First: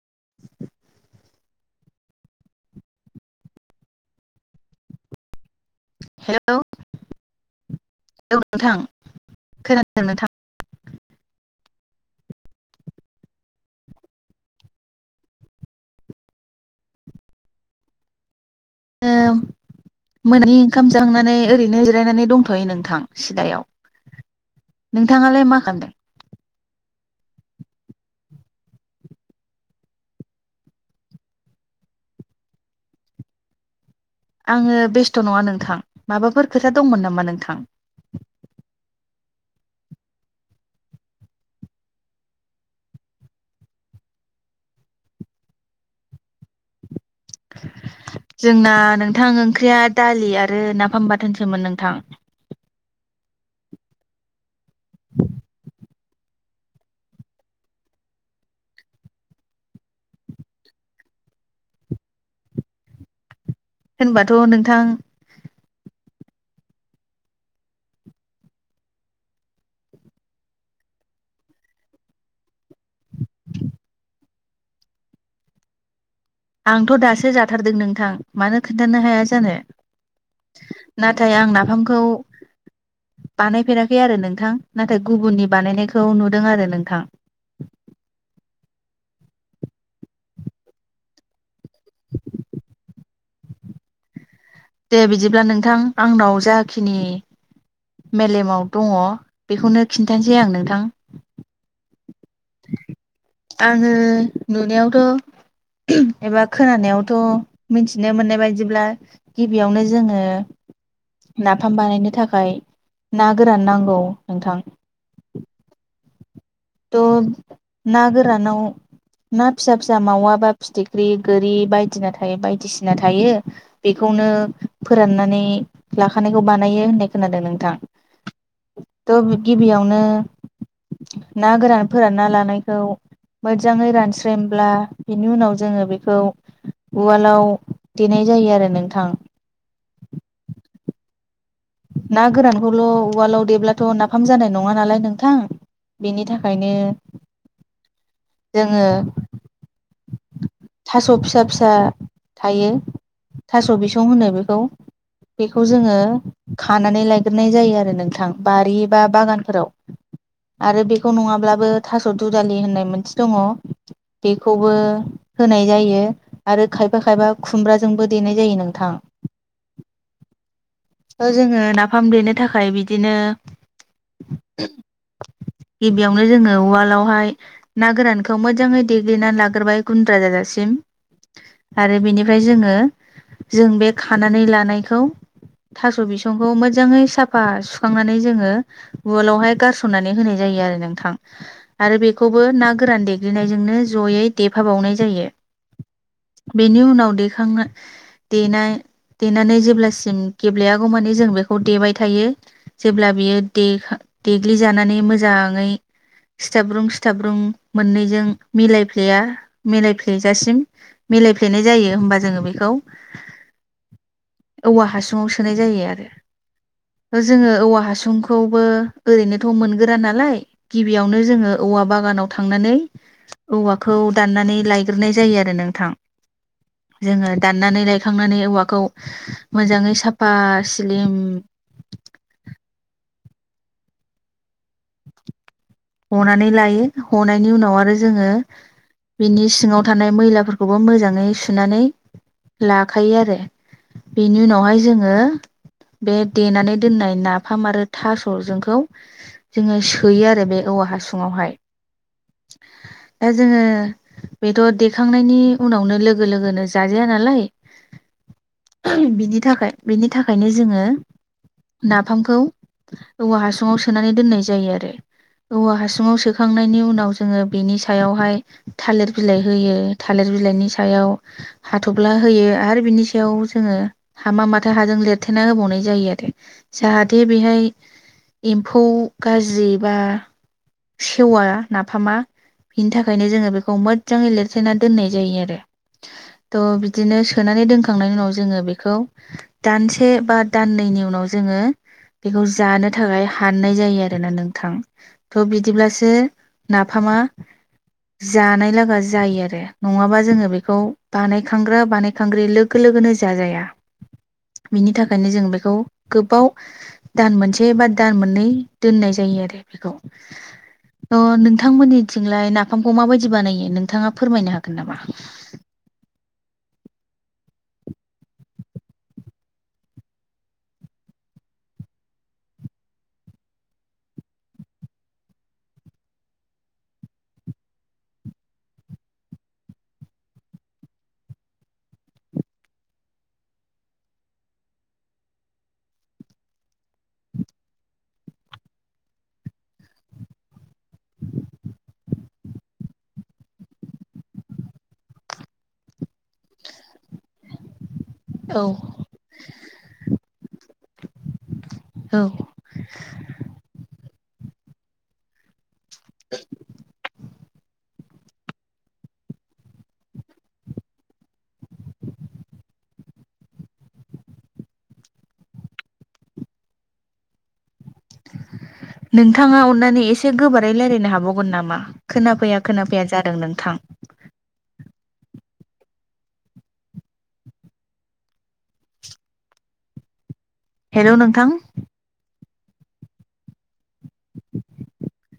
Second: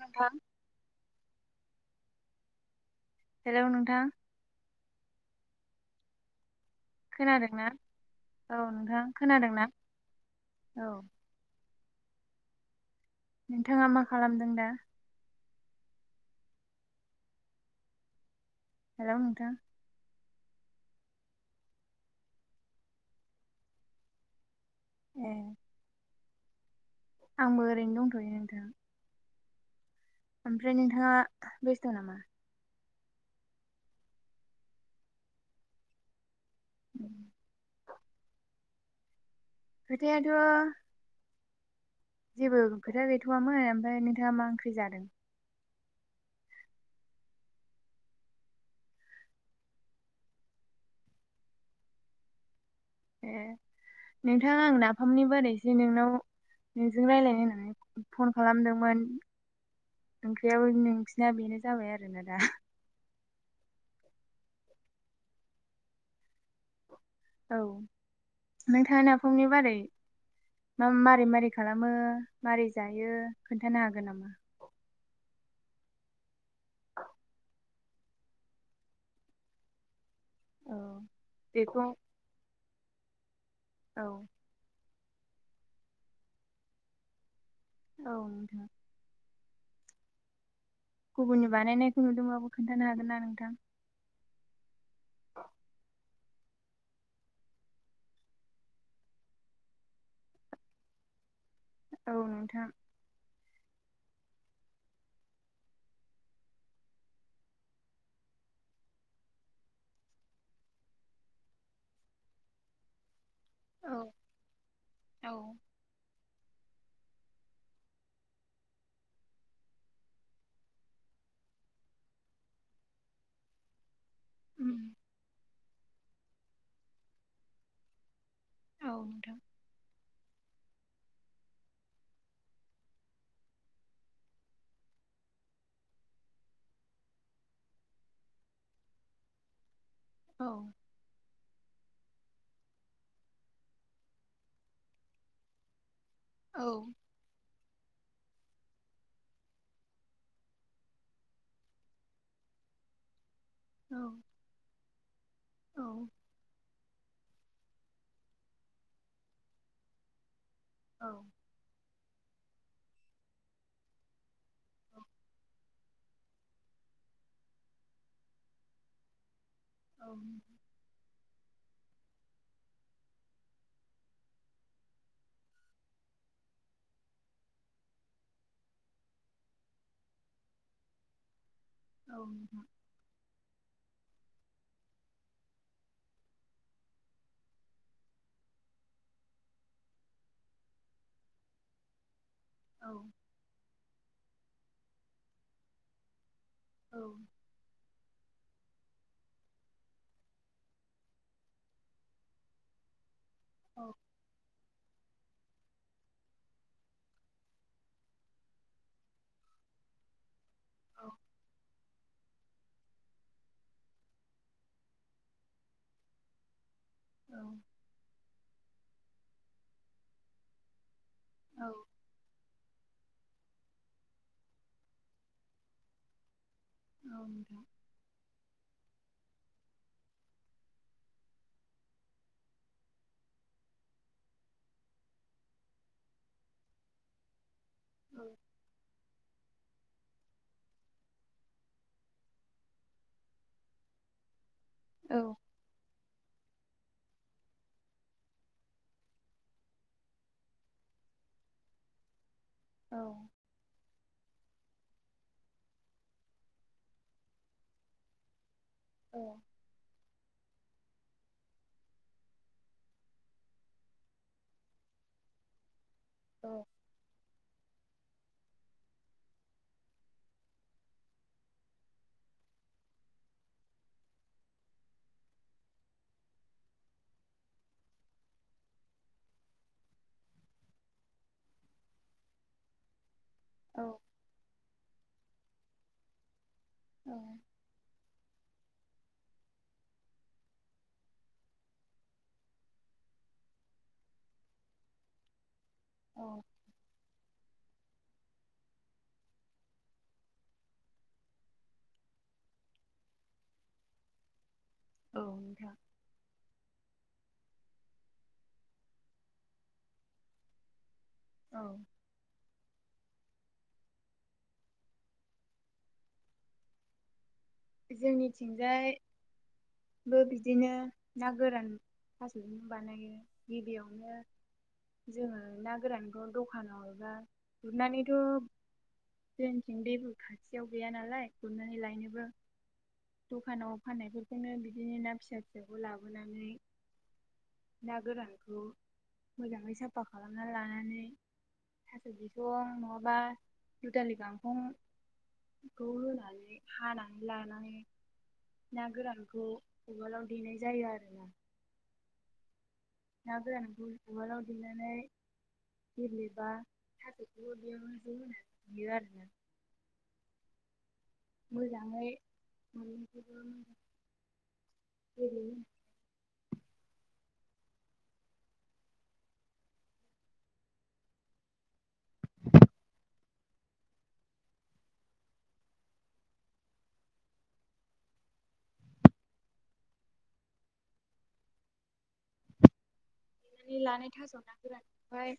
नोंथां। हेलौ नोंथां। हेलौ। औ खोनादोंना? नोंथां खोनादोंना? खोनादों नोंथां नोंथाङा मा खालामदों दा? हेलौ नोंथां। मोनानि ओंखाम जांखांनानै ओरैनो जिरायनानै दंथ'यो नोंथां सिलायाव। ए नोंथाङालाय मा खामदों? आंबो ओरैनो दंथ'यो नोंथां। ओमफ्राय नोंथाङा बेस्थ' नामा? आङो बेस्थ' नङा नोंथां माबाफोर खोथा दंमोन नामा नोंथां? खोथायाथ' जेबो खोथा गैथ'वामोन ओमफ्राय नोंथाङा मा ओंख्रि जादों? जोंना नोंथां ओंख्रिया दालि आरो नाफाम बाथोनसोमोन नोंथां। ए नोंथां आं नाफामनि बारैसो नोंनाव नोंजों रायलायनो होननानै फन खालामदोंमोन। ओंख्रियाबो नोंसिना बेनो जाबाय आरोना दा। होनबाथ' नोंथां औ नोंथाङा नाफामनि बारै मारै मारै खालामो मारै जायो खोन्थानो हागोन नामा? आंथ' दासो जाथारदों नों थां मानो खोनन्थानो हाया जानो औ नाथाय आं बेखौ नाफामखौ [inaudible] बानायफेराखै औ आरो नोंथां ना थाय गुबुननि बानायनायखौ नुदों आरो नोंथां औ नोंथां गुबुननि बानायनायखौ नुदोंबाबो खोनन्थानो हागोन ना नोंथां दे बिदिब्ला नोंथां आंनाव जाखिनि मेलेमाव दङ बेखौनो खिन्थानोसै आं नोंथां औ नोंथां आङो नुनायावथ' एबा खोनानायावथ' मिथिनो मोननाय बायदिब्ला गिबियावनो जोङो नाफाम बानायनो थाखाय ना गोरान औ नांगौ नोंथां औ ओ ना गोरानाव ना फिसा फिसा मावा बा फिथिख्रि गोरि बायदि ना थायो बायदिसिना थायो बे बेखौनो उम फोराननानै लाखानायखौ बानायो होननाय खोनादों नोंथां औ नोंथां थ' गिबियावनो ना गोरान फोरानना लानायखौ मोजाङै रानस्रेमब्ला बिनि उनाव जोङो बेखौ उवालाव देनाय जायो आरो नोंथां औ ना गोरानखौल' उवालाव देब्लाथ' नाफाम जानाय नङा नालाय नोंथां बेनि औ थाखायनो जोङो थास' फिसा फिसा थायो थास' औ बिसं होनो बेखौ बेखौ औ जोङो खानानै लायग्रोनाय जायो आरो नोंथां बारि बा बागानफोराव आरो औ बेखौ नङाब्लाबो थास' दुदालि होननाय मोनसे दङ बेखौबो होनाय जायो आरो खायफा खायफा खुमब्राजोंबो देनाय जायो नोंथां औ जोङो नाफाम देनो थाखाय बिदिनो गिबियावनो जोङो उवालावहाय ना गोरानखौ मोजाङै देग्लिनानै लाग्रोबाय गुन्द्रा जाजासिम आरो औ बेनिफ्राय जोङो जों बे खानानै लानायखौ थास' बिसंखौ मोजाङै साफा सुखांनानै जोङो उवालावहाय गारसननानै होनाय जायो आरो नोंथां आरो बे खौबो ना गोरान देग्लिनायजोंनो जयै देफाबावनाय जायो बेनि औ उनाव दैखांनो देनाय देनानै जेब्लासिम गेब्लेयागौ मानि जों बेखौ देबाय थायो जेब्ला बियो। औ देखा देग्लिजानानै मोज जाङै सिथाब्रुं सिथाब्रुं मोननैजों मिलायफ्लेया मिलायफ्लेजासिम। मिलायफ्लेनाय जायो होम्बा [unintelligible] जोङो बेखो औवा हासु [unintelligible] सोनाय जायो आरो ओ जोङो औवा हासुंखौबो। ओरैनोथ' मोनगोरा नालाय गि बेयावनो जोङो औ औवा बागानाव थांनानै औवाखौ दाननानै लायग्रोनाय जायो आरो नोंथां। जोङो नोंथां दाननानै लायखांनानै औवाखौ। [unintelligible] मोजाङै साफा स्लिम हनानै लायो हनायनि उनाव आ रो औ जोङो बिनिस सिङाव थानाय मैलाफोरखौबो मोजाङै सुनानै लाखायो आरो बेनि उनाव। [unintelligible] औ जोङो बे। देनानै दोननाय नाफाम आरो थास'जोंखौ जोङो सोयो आरो बे। औवा हासुङावहाय। औ दा औ जोङो। बेथ' देखांनायनि उनावनो लोगो लोगोनो जाजाया नालाय। [unintelligible] बिनि थाखाय बिनि थाखायनो। जोङो नाफामखौ औवा हासुुङाव सोनानै दोननाय जायो आरो। औवा हासु [unintelligible] सोखांनायनि उनाव जोङो बेनि [unintelligible] सायावहाय थालिर बिलाइ होयो थालिर बिलाइनि सायाव हाथ'फ्ला होयो आरो बिनि सायाव जोङो हामा माथा हाजों लिरथेना होबावनाय जायो आरो जाहाथे बेहाय एम्फौ गाज्रि बा। सेवा नाफामा बिनि थाख [unintelligible] जोङो बेखौ औ मोज्जाङै लिरथायनान दोननाय जायो आरो। त' बिदिनो सोनानै दोनखांनायनि उनावज जोङो बेखौ दानसे बा दाननैनि उनाव जोङो बेखौ जानो थाखाय हाननाय जायो आरोोना नोंथां। थ बि। बिदिब्लासो औ नाफामा जानाय लागा जायो आरो नङाबा जोङो बेखौ बानायखांग्रा बानायखांग्रि लोगो लोगोनो जाजाया। बिनि थाखायनो जों नोंथां बेखौ गोबाव दान मोनसे बा दान मोननै दोननाय जायो आरो बेखौ। [unintelligible] अ औ नोंथांमोननिथिंलाय नाफाम अ माबायदि बानायो नोंथाङा फोरमायनो हागोन नामा जोंनिथिंजायाबबो बिदिनो ना गोरान थास'नो बानायो गिबियावनो जोङो ना गोरानखौ दखानाव एबा गुरनानैथ' जोंथिं दैबो खाथियाव गैया नालाय गुरनानै लायनोबो दखानाव फाननायफोरखौनो बिदिनो ना फिसा फिसाखौ लाबोनानै ना गोरानखौ मोजाङै साफा खालामना लानानै थास' बिसं नङाबा दुदालि गांखंखौ होनानै हानानै लायनानै। औ ना गोरानखौ उवालाव देनाय जायो आरो ना। औ ना गोरानखौ उवालाव देनानै। गेब्लेबा थासखौबो बेयावनो ज होना देयो आरोना मोजाङै मोन्नैखौबो मोजां गेब्लेहोनानै नोंथाङा अन्नानै एसे गोबोरै रायजलायनो हाबावगोन नामा खोनाफैया खोनाफैया जादों नोंथां हेल' नोंथां देनानै लानाय थास' ना गोरानखौहाय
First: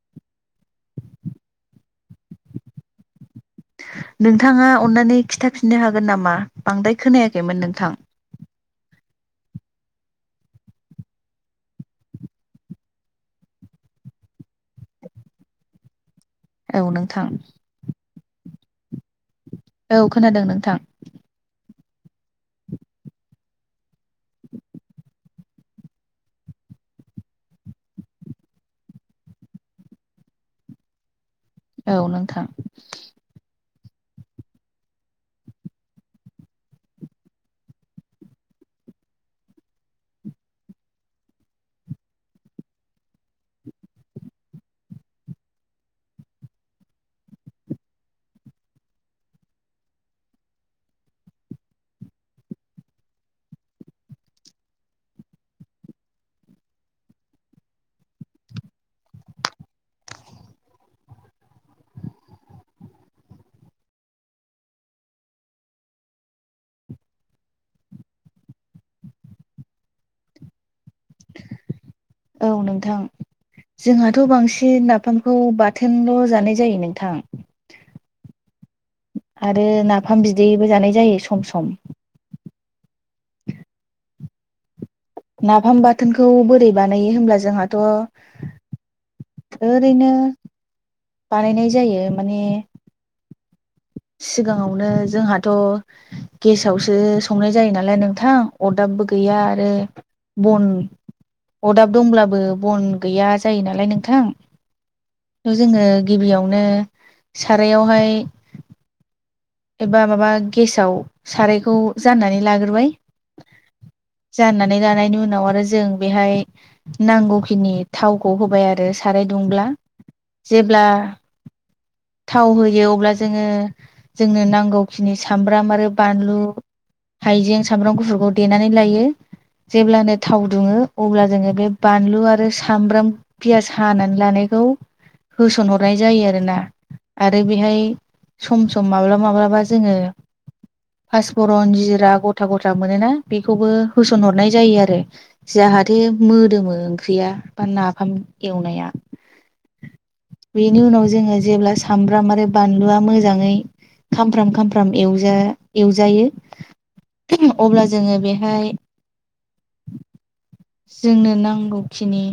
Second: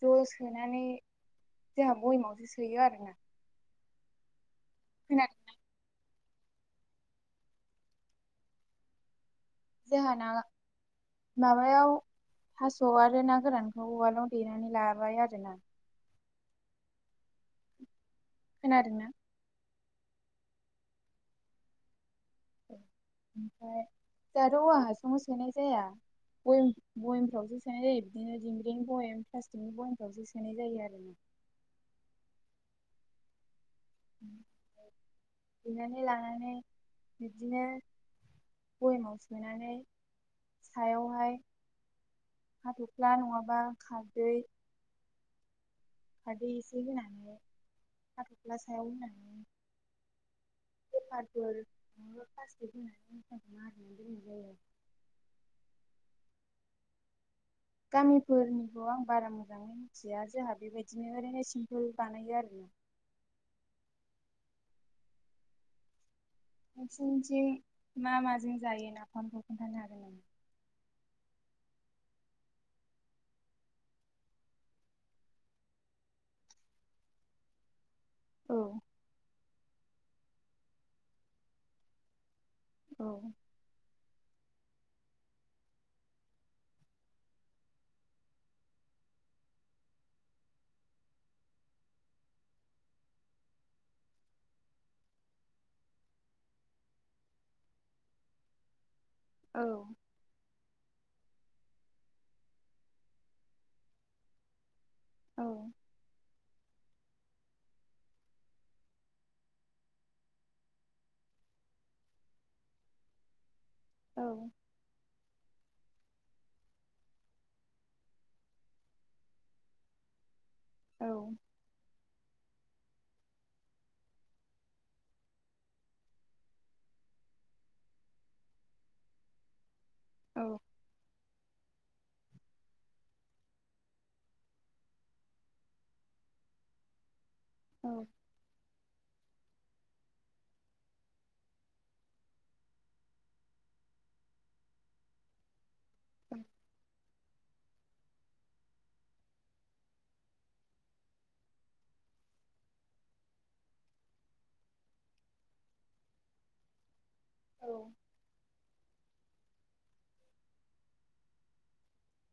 ज' सोनानै जोंहा बयमावसो सोयो आरोना नों नोंथाङा अननानै खोनादों खिन्थाफिननो हागोन नामा था बांद्राय खोनायाखैमोन नोंथां जोंहाना माबायाव थास' आरो ना गोरानखौ उवालाव देनानै लाबाय आरोना औ नोंथां खोनादों ना औ खोनादों नोंथां ओमफ्राय दाथ' औवा हासुङाव सोनाय जाया बयेमफ्रावसो सोनाय जायो बिदिनो दिंब्रिनि बयेम प्लास्टिकनि बयमफ्रावसो सोनाय जायो आरो ना औ नोंथां देनानै लानानै बिदिनो बयामाव सोनानै सायावहाय हाथ'फ्ला नङाबा खारदै खारदै एसे होनानै फाथ'फ्ला सायाव होनानै पेपारफोर नङाब्ला प्लास्टि होनानै मुख्राखौ मारिनानै दोननाय जायो गामिफोरनिखौ आं बारा मोजाङै मिथिया जोंहा बेबायदिनो ओरैनो सिमपोल बानायो आरोना नोंसिनिथिं मा माजों जायो नाफामखौ खोन्थानो हागोन नामा औ नोंथां जोंहाथ' बांसिन नाफामखौ बाथोनल' जानाय जायो नोंथां औ आरो नाफाम बिदैबो जानाय जायो सम सम औ नाफाम बाथोनखौ बोरै बानायो होमब्ला जोंहाथ' ओरैनो बानायनाय जायो माने सिगाङावनो जोंहाथ' गेसावसो संनाय जायो नालाय नोंथां अरदाबबो गो गैया औ आरो बन अदाब दंब्लाबो बन गैया जायो नालाय नोंथां औ थ' जोङो गिबियावनो सारायावहाय एबा माबा गेसाव सारायखौ जाननानै लाग्रोबाय औ जाननानै लानायनि उनाव आरो जों बेहाय नांगौखिनि थावखौ होबाय आरो साराय दुंब्ला जेब्ला औ थाव होयो अब्ला जोङो जोंनो नांगौखिनि सामब्राम आरो बानलु हाइजें सामब्राम गुफुरखौ देनानै लायो। जेब्लानो थाव दुङो अब्ला जोङो बे बानलु आरो सामब्राम पियास हानानै लानायखौ होसनहरनाय जायो आरोना। आरो बेहाय औ सम सम माब्लाबा माब्लाबा जोङो फासफरन जिरा गथा गथा मोनो ना बेखौबो होसनहरनाय जायो आरो जाहा थे मोदोमो ओंख्रिया। बा नाफाम एवनाया बेनि उनाव जोङो जेब्ला सामब्राम आरो बानलुआ मोजाङै खामफ्राम खामफ्राम एवजा-एवजायो औ अब्ला जोङो बेहाय जोंनो नांगौखिनि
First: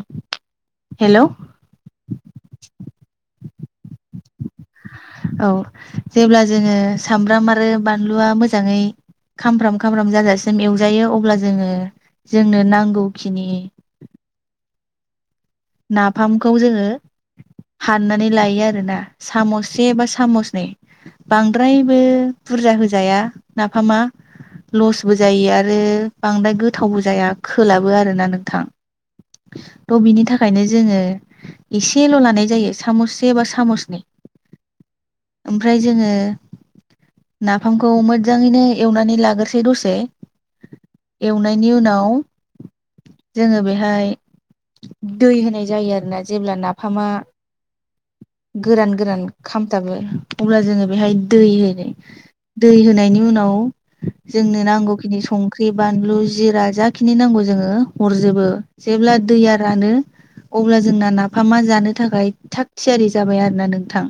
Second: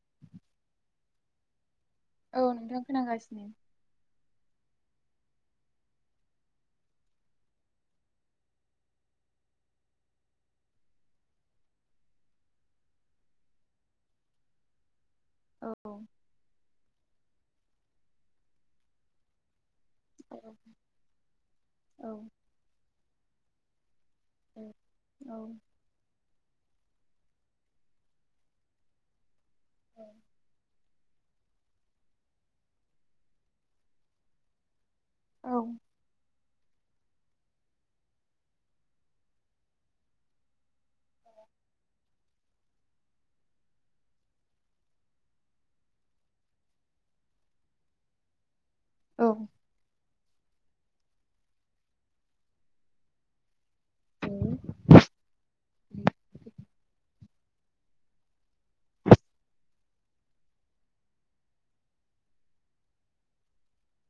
हेलौ औ नोंथां खोनागासिनो। औ जेब्ला जोङो सामब्राम आरो बानलुआ मोजाङै खामफ्राम खामफ्राम जाजासिम एवजायो अब्ला जोङो जोंनो नांगौखिनि औ नाफामखौ जोङो हाननानै लायो आरोना साम'स से बा औ सामसनै बांद्रायबो औ बुरजा होजाया। नाफामा लसबो औ जायो आरो बांद्राय गो गोथावबो जाया खोलाबो आरोना नोंथां। त' बिनि थाखा जोङो एसेल' लानाय जायो सामससे बा सामसनै। औ ओमफ्राय जोङो नाफामखौ मोजाङैनो एवनानै लाग्रोसै दसे एवनायनि उनाव जोङो बेहाय दै होनाय जायो आरोना जेब्ला नाफामा गोरान गोरान औ खाम अब्ला जोङो बेहाय दै होनो दै होनायनि उनाव जोंनो नांगौखिनि संख्रि बानलु जिरा जाखिनि नांगौ जोङो हरजोबो जेब्ला दैया रानो अब्ला जोंना नाफामा जानो थाखाय थाग थियारि जाबाय आरो ना नोंथां।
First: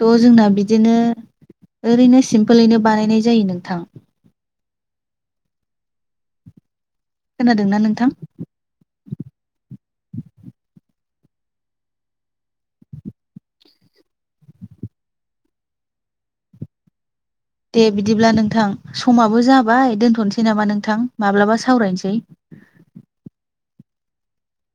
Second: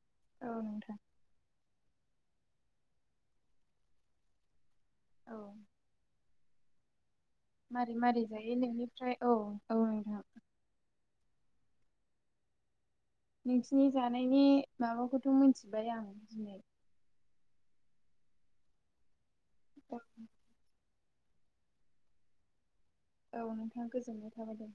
थ' जोंना औ बिदिनो नोंथां ओरैनो सिमपोलैनो बानायनाय जायो नोंथां। औ खोनादोंना मारै नोंथां मारै जायो नोंनिफ्राय औ औ नोंथां। नोंसिनि जानायनि माबाखौथ' मिथिबाय आं दिनै। दे बिदिब्ला नोंथां। समाबो जाबाय दोनथ'नोसै नामा नोंथां? माब्लाबा सावरायनोसै औ नोंथां गोजोननाय थाबाय दे